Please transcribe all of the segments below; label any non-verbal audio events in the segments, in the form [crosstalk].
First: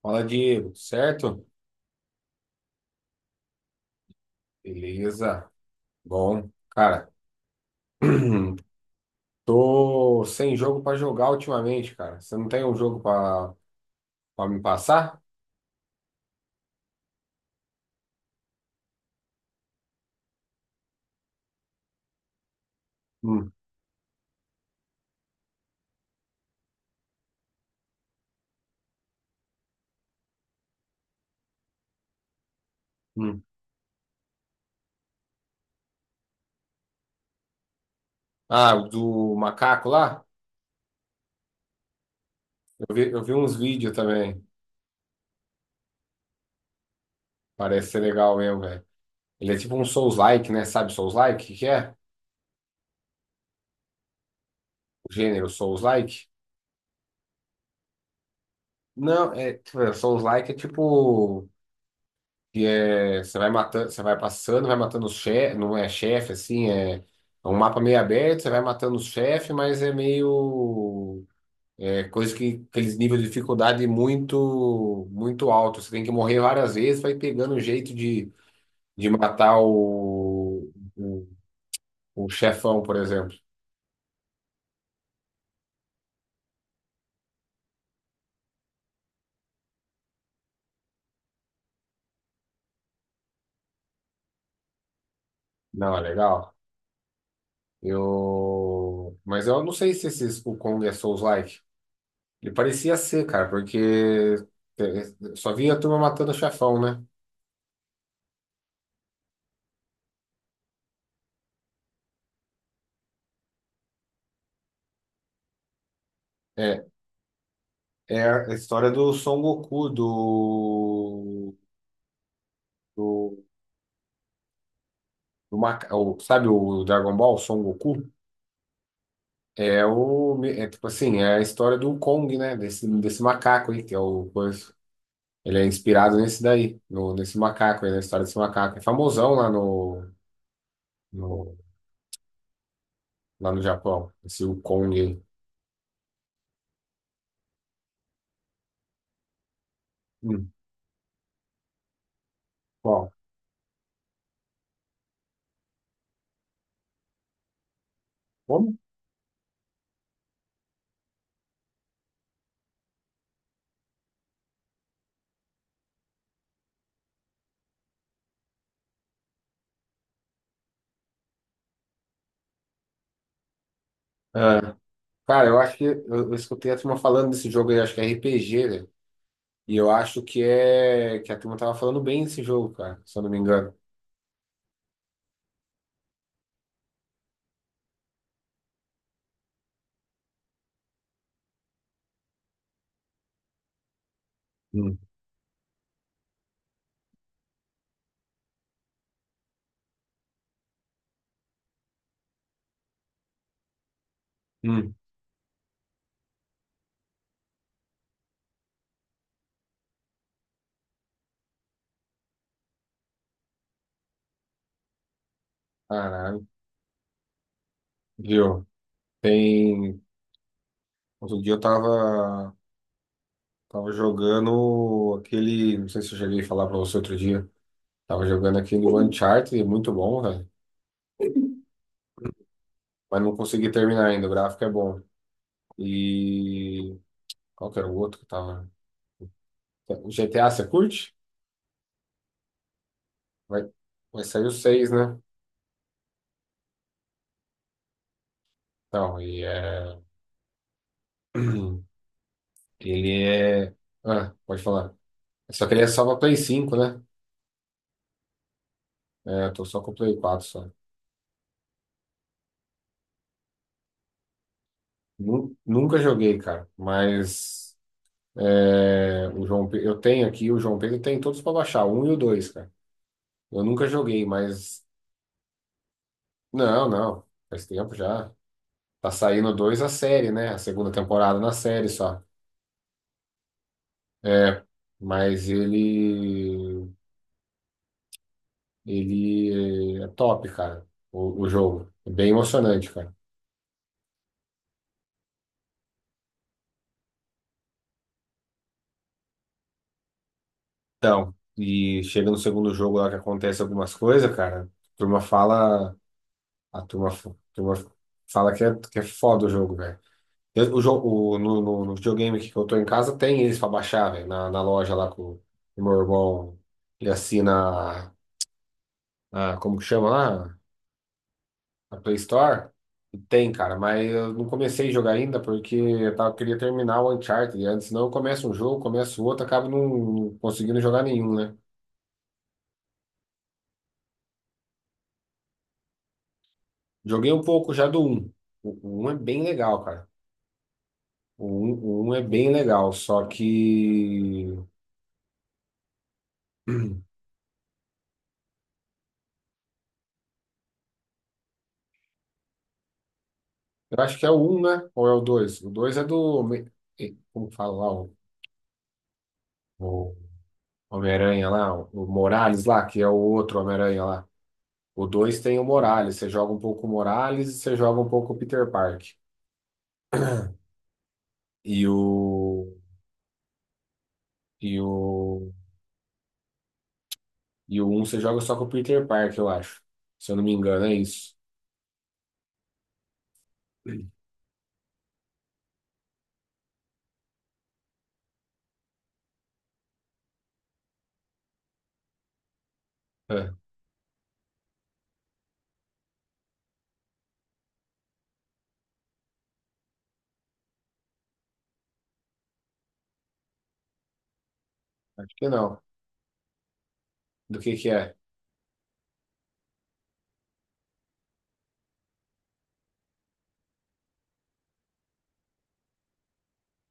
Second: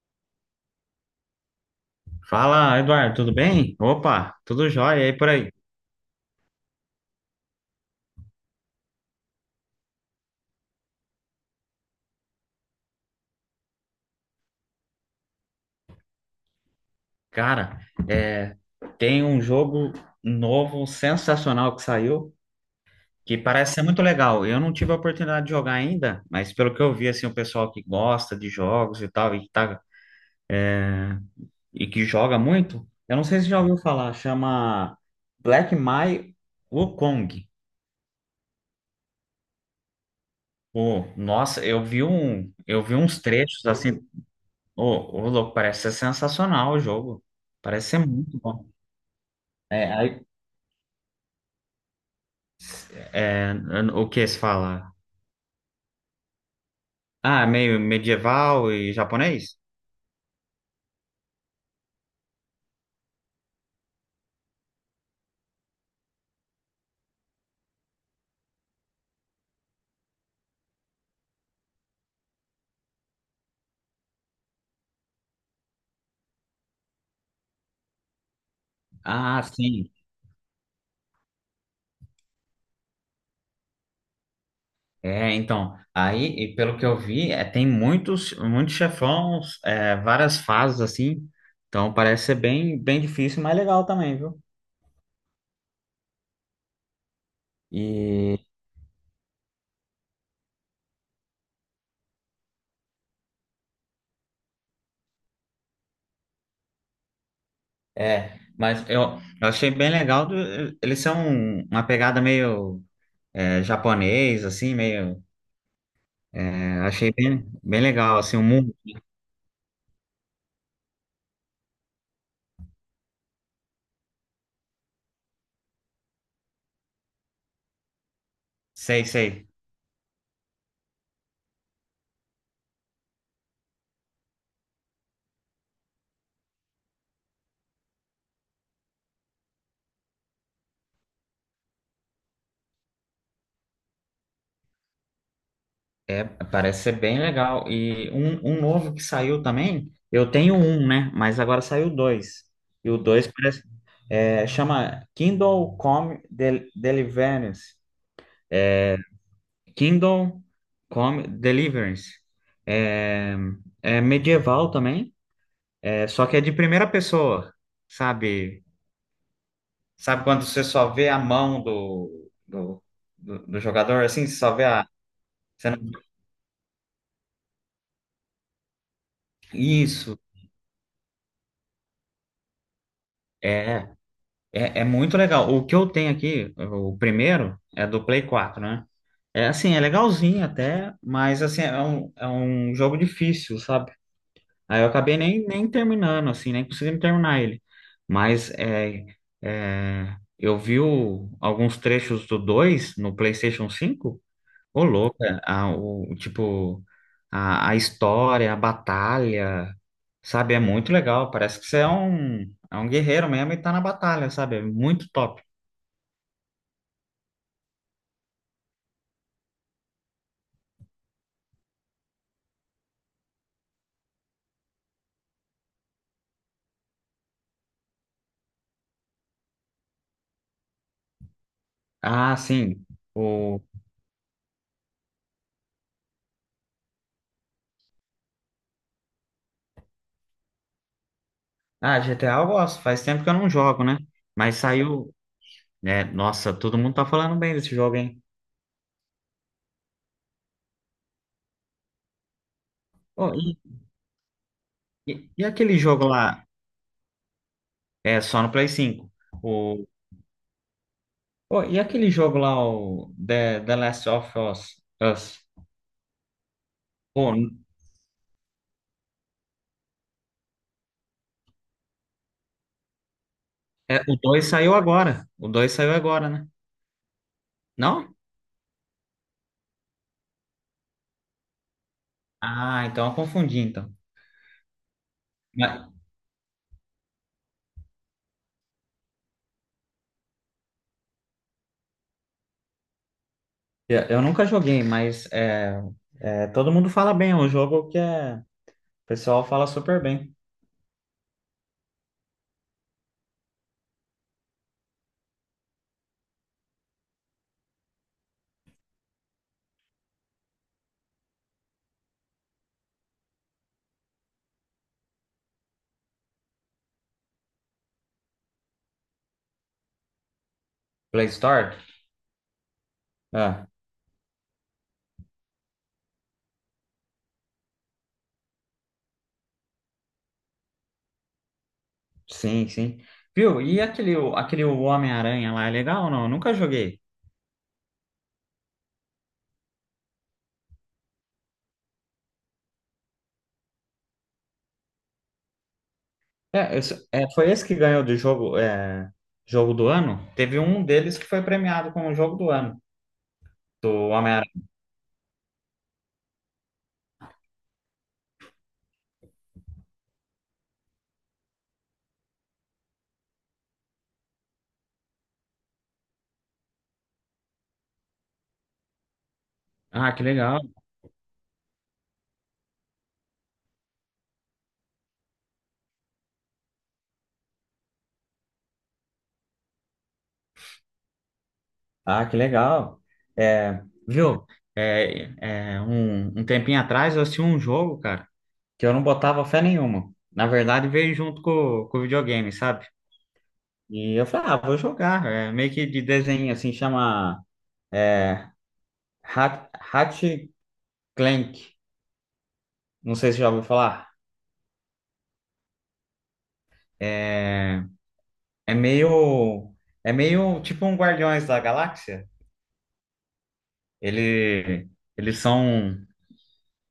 Fala, Diego, tudo certo? Fala, Eduardo, tudo bem? Opa, tudo jóia aí por Beleza. aí. Bom, cara, [clears throat] tô sem jogo pra jogar ultimamente, cara. Você não tem um jogo pra para me passar? Cara, é, tem um jogo novo, sensacional que saiu, que Hum, parece ser muito legal. Eu não tive a oportunidade de jogar ainda, mas pelo que eu vi, assim, o pessoal que gosta de jogos e tal, e que, tá, e que joga muito, eu não sei hum. se já ouviu falar, chama Black Mai Wukong. Ah, o do macaco lá? Pô, nossa, eu Eu vi vi, uns eu vi uns trechos assim, vídeos também. ô, louco, parece ser sensacional o jogo. Parece Parece ser ser legal muito mesmo, bom. velho. Ele é tipo um É, Souls-like, né? Sabe Souls-like? O que que é? É, o que se fala? O gênero Souls-like? Ah, meio medieval e Não, é, japonês? tipo, é, Souls-like é tipo que é, você vai matando, você vai passando, vai matando os chefe, não é chefe assim, é um mapa meio aberto, você vai matando os chefes, mas é meio é coisa que aqueles níveis de dificuldade muito muito alto, você tem que morrer várias vezes, vai pegando o jeito de Ah, matar sim. O, o chefão, por exemplo. E pelo que eu vi, tem muitos chefões, várias fases assim. Então parece ser bem difícil, mas legal também, viu? Não, é legal. E Eu, mas eu não sei se esse o Kong é Souls-like. Ele parecia ser, cara, porque só vinha a turma matando o chefão, né? Mas eu achei bem legal. Eles são uma pegada meio japonês, assim, meio. É, Achei bem legal, É assim, o a mundo. história do Son Goku, do, do, do sabe o Dragon Ball, Son Goku? Sei, sei. É o, é tipo assim, é a história do Kong, né? Desse macaco aí, que é o coisa. Ele é inspirado nesse daí, no, nesse macaco aí, na história desse macaco. É famosão lá no, no, lá no Japão, esse o Kong aí. É, parece ser bem legal. E um novo que saiu também, eu Hum, tenho um, né? Mas agora saiu dois. E o bom, dois parece, é, chama Kindle Come Del Deliverance. como? Kindle Come Deliverance. É, é medieval também, é, só que é de primeira pessoa, sabe? Sabe quando você só vê a mão do jogador, assim? Você só vê Ah, a... cara, eu você acho não- que eu escutei a turma falando desse jogo aí, acho que é RPG, né? E eu Isso, acho que é que a turma tava falando bem desse jogo, cara, se eu não me engano. é. É, é muito legal. O que eu tenho aqui, o primeiro, é do Play 4, né? É assim, é legalzinho até, mas assim, é um jogo difícil, sabe? Aí eu Hum. acabei nem terminando, assim, nem consegui terminar ele. Mas é, eu vi alguns trechos do 2 no PlayStation 5. Ô, Hum, louca, a história, a batalha, sabe? É muito legal. Parece que é um guerreiro mesmo e tá na batalha, sabe? É muito top. caralho. Viu? Tem. Outro dia eu tava, tava jogando aquele. Não sei se eu cheguei a falar pra você outro dia. Tava jogando aquele Uncharted, é muito bom, velho. Ah, sim. Mas não O, consegui terminar ainda, o gráfico é bom. E. Qual que era o outro que tava? O GTA, você curte? GTA eu gosto. Faz tempo que eu não Vai, jogo, né? vai sair o Mas 6, saiu, né? né? Nossa, todo mundo tá falando bem desse jogo, hein? Então, e é. [clears throat] Ele Ô, e, é. Ah, pode falar. E Só que aquele ele é só jogo pra Play lá? cinco, né? É, só no Play 5. É, eu tô só O, com o Play quatro só. E aquele jogo lá, o The Last of Us? Us? Nunca joguei, cara. Pô, Mas é, o eu tenho aqui, o João Pedro tem todos pra baixar, o um e o dois, cara. Eu nunca é, o joguei, 2 saiu mas. agora. O 2 saiu agora, né? Não, não. Faz tempo Não? já. Tá saindo o dois a série, né? A segunda temporada na série só. Ah, então eu confundi, então. É, mas Mas... ele. Ele é top, cara. O jogo. É bem emocionante, cara. eu nunca joguei, mas é, todo mundo fala bem. É um jogo o pessoal fala super bem. Então, e chega no segundo jogo lá que acontece algumas coisas, cara. A turma fala. A turma, a turma fala que é foda o jogo, velho. O jogo, no, no, no videogame aqui que eu tô em casa, tem eles pra baixar, velho. Na, na loja lá com o meu irmão. Ele assina a, como que chama lá? Play Store? A Play Store. E tem, Ah, cara, mas eu não comecei a jogar ainda porque eu tava, queria terminar o Uncharted antes. Senão eu começo um jogo, começo outro, acabo não conseguindo jogar nenhum, né? sim, sim. Viu? E aquele Homem-Aranha lá, é legal ou não? Eu nunca joguei. Joguei um pouco já do um. O um é bem legal, cara. O um o 1 é bem legal, só que. É, [clears throat] foi esse que ganhou do jogo, jogo do ano? Teve um deles que foi premiado como jogo do ano, Eu do acho que é o um Homem-Aranha. né? Ou é o dois. O 2 é do. Como fala lá? O Homem-Aranha lá, o Morales lá, que é o outro Homem-Aranha lá. O 2 tem o Morales. Você joga um pouco o Morales e você joga um pouco o Peter Park. Ah, que legal. E o. E o. E o um você joga só com o Peter Park, eu acho. Se eu não me engano, é isso. Ah, que legal. É, [clears throat] viu? É, um tempinho atrás eu assisti um jogo, cara, que eu não botava fé nenhuma. Na verdade, veio junto com o videogame, sabe? É, E eu falei, ah, vou jogar. É meio que de desenho, assim, chama é, Hat- Hatch Clank. Não sei se já ouviu falar. acho que não. Do É, que é? é meio, é meio tipo um Guardiões da Galáxia. Ele, eles são,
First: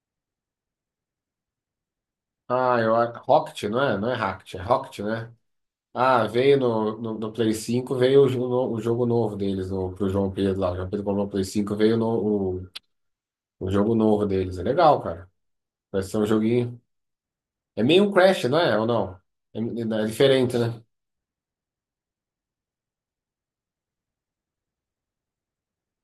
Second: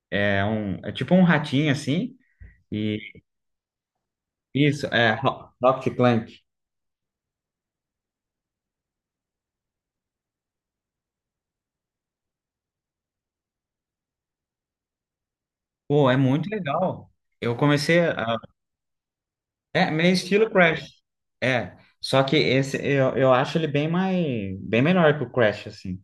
é, um, é tipo um ratinho, assim. Ah, Rocket, não é? Não é Rocket, é Isso, Rocket, é né? Rocket Ah, Clank. veio no, no, no Play 5, veio o jogo, o jogo novo deles, no pro João Pedro lá. O João Pedro comprou o Play 5, veio no, o jogo novo deles. É legal, cara. Vai Pô, é ser um muito joguinho. legal. Eu É comecei meio um a... Crash, não é? Ou não? É, É, é meio estilo diferente, né? Crash. É, só que eu acho ele bem melhor que o Crash assim.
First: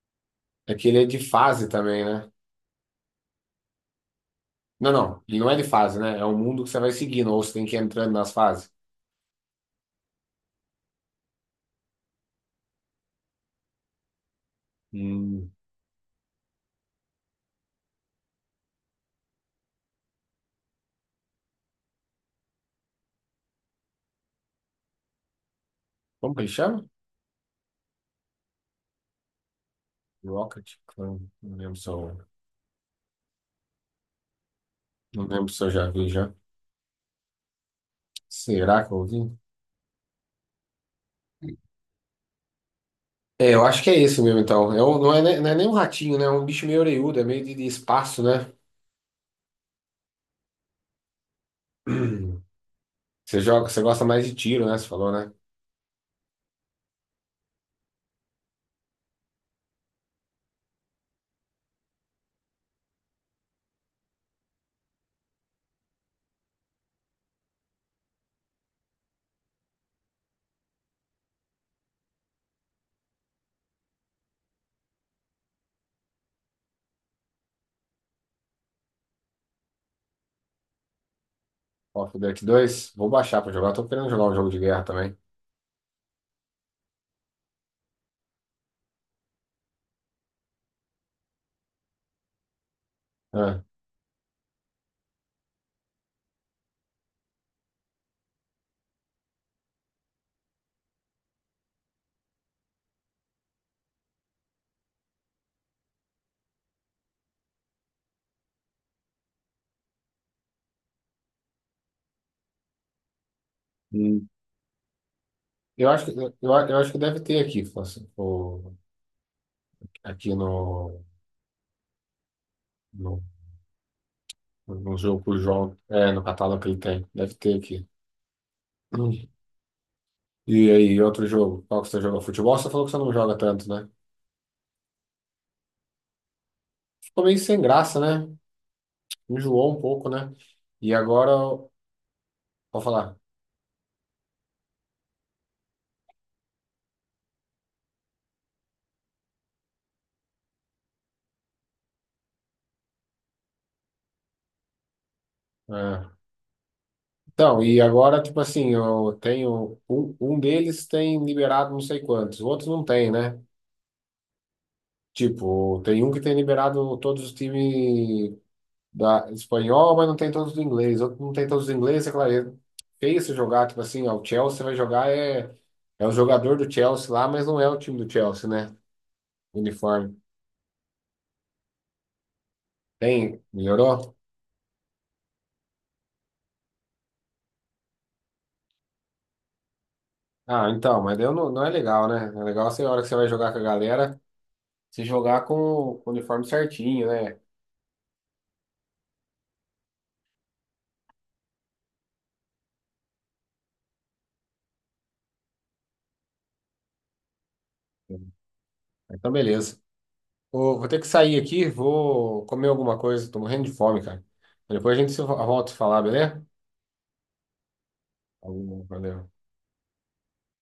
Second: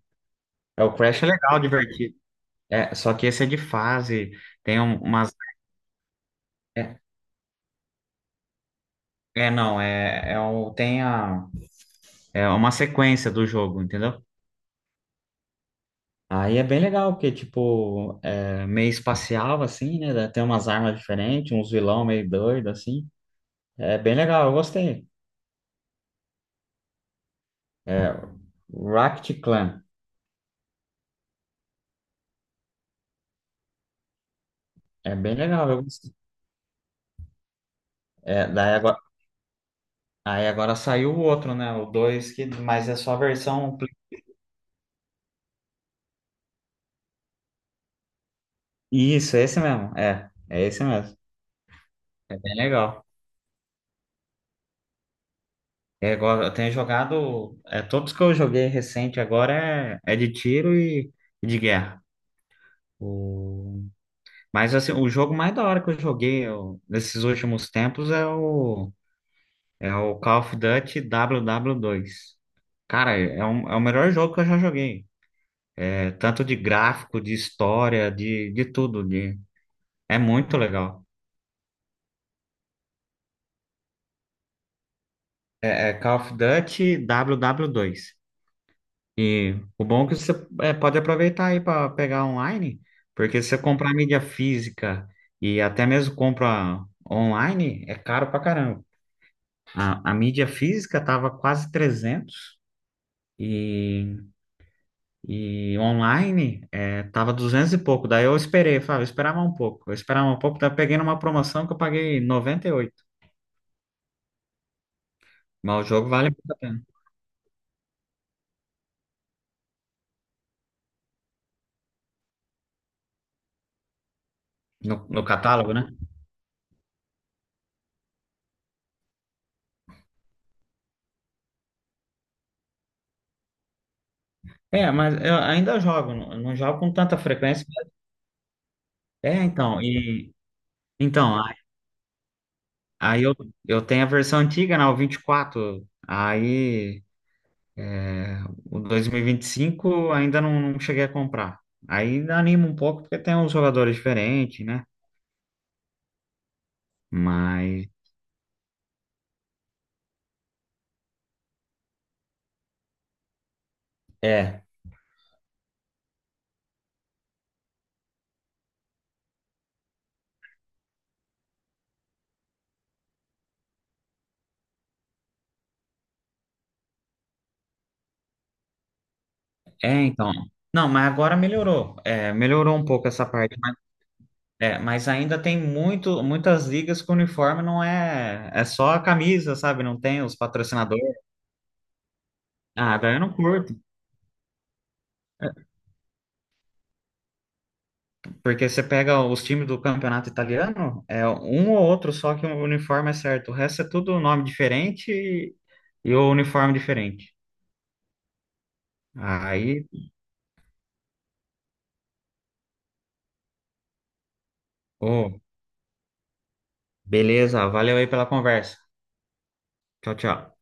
É É, que o ele é de Crash é legal, fase também, divertido. né? É, só que esse é de fase, Não, não, umas... ele não é de fase, né? É um mundo que você vai é, seguindo, ou você tem que ir entrando nas fases. é, não, é é o Tem a... é uma sequência do jogo, entendeu? Hum, Aí é bem legal, porque, tipo, é meio espacial, assim, né? Tem umas armas diferentes, uns vilão meio doido, assim. É bem legal, eu gostei. como que ele chama? É, Rocket Clan. Rocket Clan. Não lembro se eu, É não bem lembro se eu legal. Eu... já vi gostei. já. É, daí Será que agora... eu vi? Aí agora saiu o outro, né? O 2 que... mas é só a É, eu versão. acho que Play... é esse mesmo, então. Não é, não é nem um ratinho, né? É um bicho meio orelhudo, é meio de espaço, né? Isso, é esse mesmo. É, é esse mesmo. É [clears throat] bem legal. Você joga, você gosta mais de tiro, né? Você falou, né? É, agora, eu tenho jogado. É, todos que eu joguei recente agora é de tiro e de guerra. O... Mas assim, o jogo mais da hora que nesses últimos tempos é o... é o Call of Duty WW2. Cara, é o melhor jogo que eu já joguei. É, tanto de gráfico, de história, de tudo. É muito legal. Call of Duty 2, vou baixar pra jogar. Eu tô querendo jogar um jogo de guerra também. É, é Call of Duty WW2. E o bom é que pode aproveitar aí para pegar online, porque se você Ah, comprar mídia física e até mesmo compra online, é caro pra caramba. A mídia física tava quase 300 e, e online é, tava 200 e pouco. Daí eu esperei, falei, eu esperava um pouco. Eu esperava um pouco, daí eu peguei numa promoção que eu paguei 98. hum. Mas Eu o acho jogo que, vale muito eu a pena. acho que deve ter aqui, fácil, aqui no, no, no jogo No que o catálogo, João, né? é, no catálogo que ele tem. Deve ter aqui. Hum. E aí, outro jogo? Qual que você joga? Futebol? Você falou que você não joga tanto, né? É, mas eu ainda jogo, não jogo com tanta Ficou meio sem frequência. graça, né? É, Enjoou um então, pouco, e né? E agora. então, a- Vou falar. aí eu, eu tenho a versão antiga, né, o 24. É, o 2025 ainda não, não cheguei a comprar. Aí anima um pouco porque tem uns jogadores diferentes, né? É. Então, e Mas agora, tipo assim, eu tenho. Um deles tem liberado não sei quantos, outros não tem, né? é, Tipo, tem um que tem liberado todos os times da espanhol, mas não tem todos os ingleses. Outro não tem todos os ingleses, é claro. É feio se jogar, tipo assim, ó, o Chelsea vai jogar é, é o jogador do Chelsea lá, mas não é o time do Chelsea, né? é Uniforme. então. Não, mas agora melhorou. É, melhorou um pouco essa Tem? parte. Melhorou? É, mas ainda tem muitas ligas que o uniforme não é, é só a camisa, sabe? Não tem os Ah, então, patrocinadores. mas daí eu não, não é legal, né? É legal você, a Ah, hora que você daí eu vai não jogar com a curto, galera, se jogar com o uniforme certinho, né? porque você pega os times do campeonato italiano, é um ou outro só que o uniforme é certo. O resto é tudo nome diferente e o uniforme diferente. Então, beleza. Aí, Ô, vou ter que sair aqui, vou comer alguma coisa, tô morrendo de fome, cara. Depois a gente se ô, volta a falar, beleza? beleza, valeu aí pela conversa. Falou, valeu. Tchau, tchau.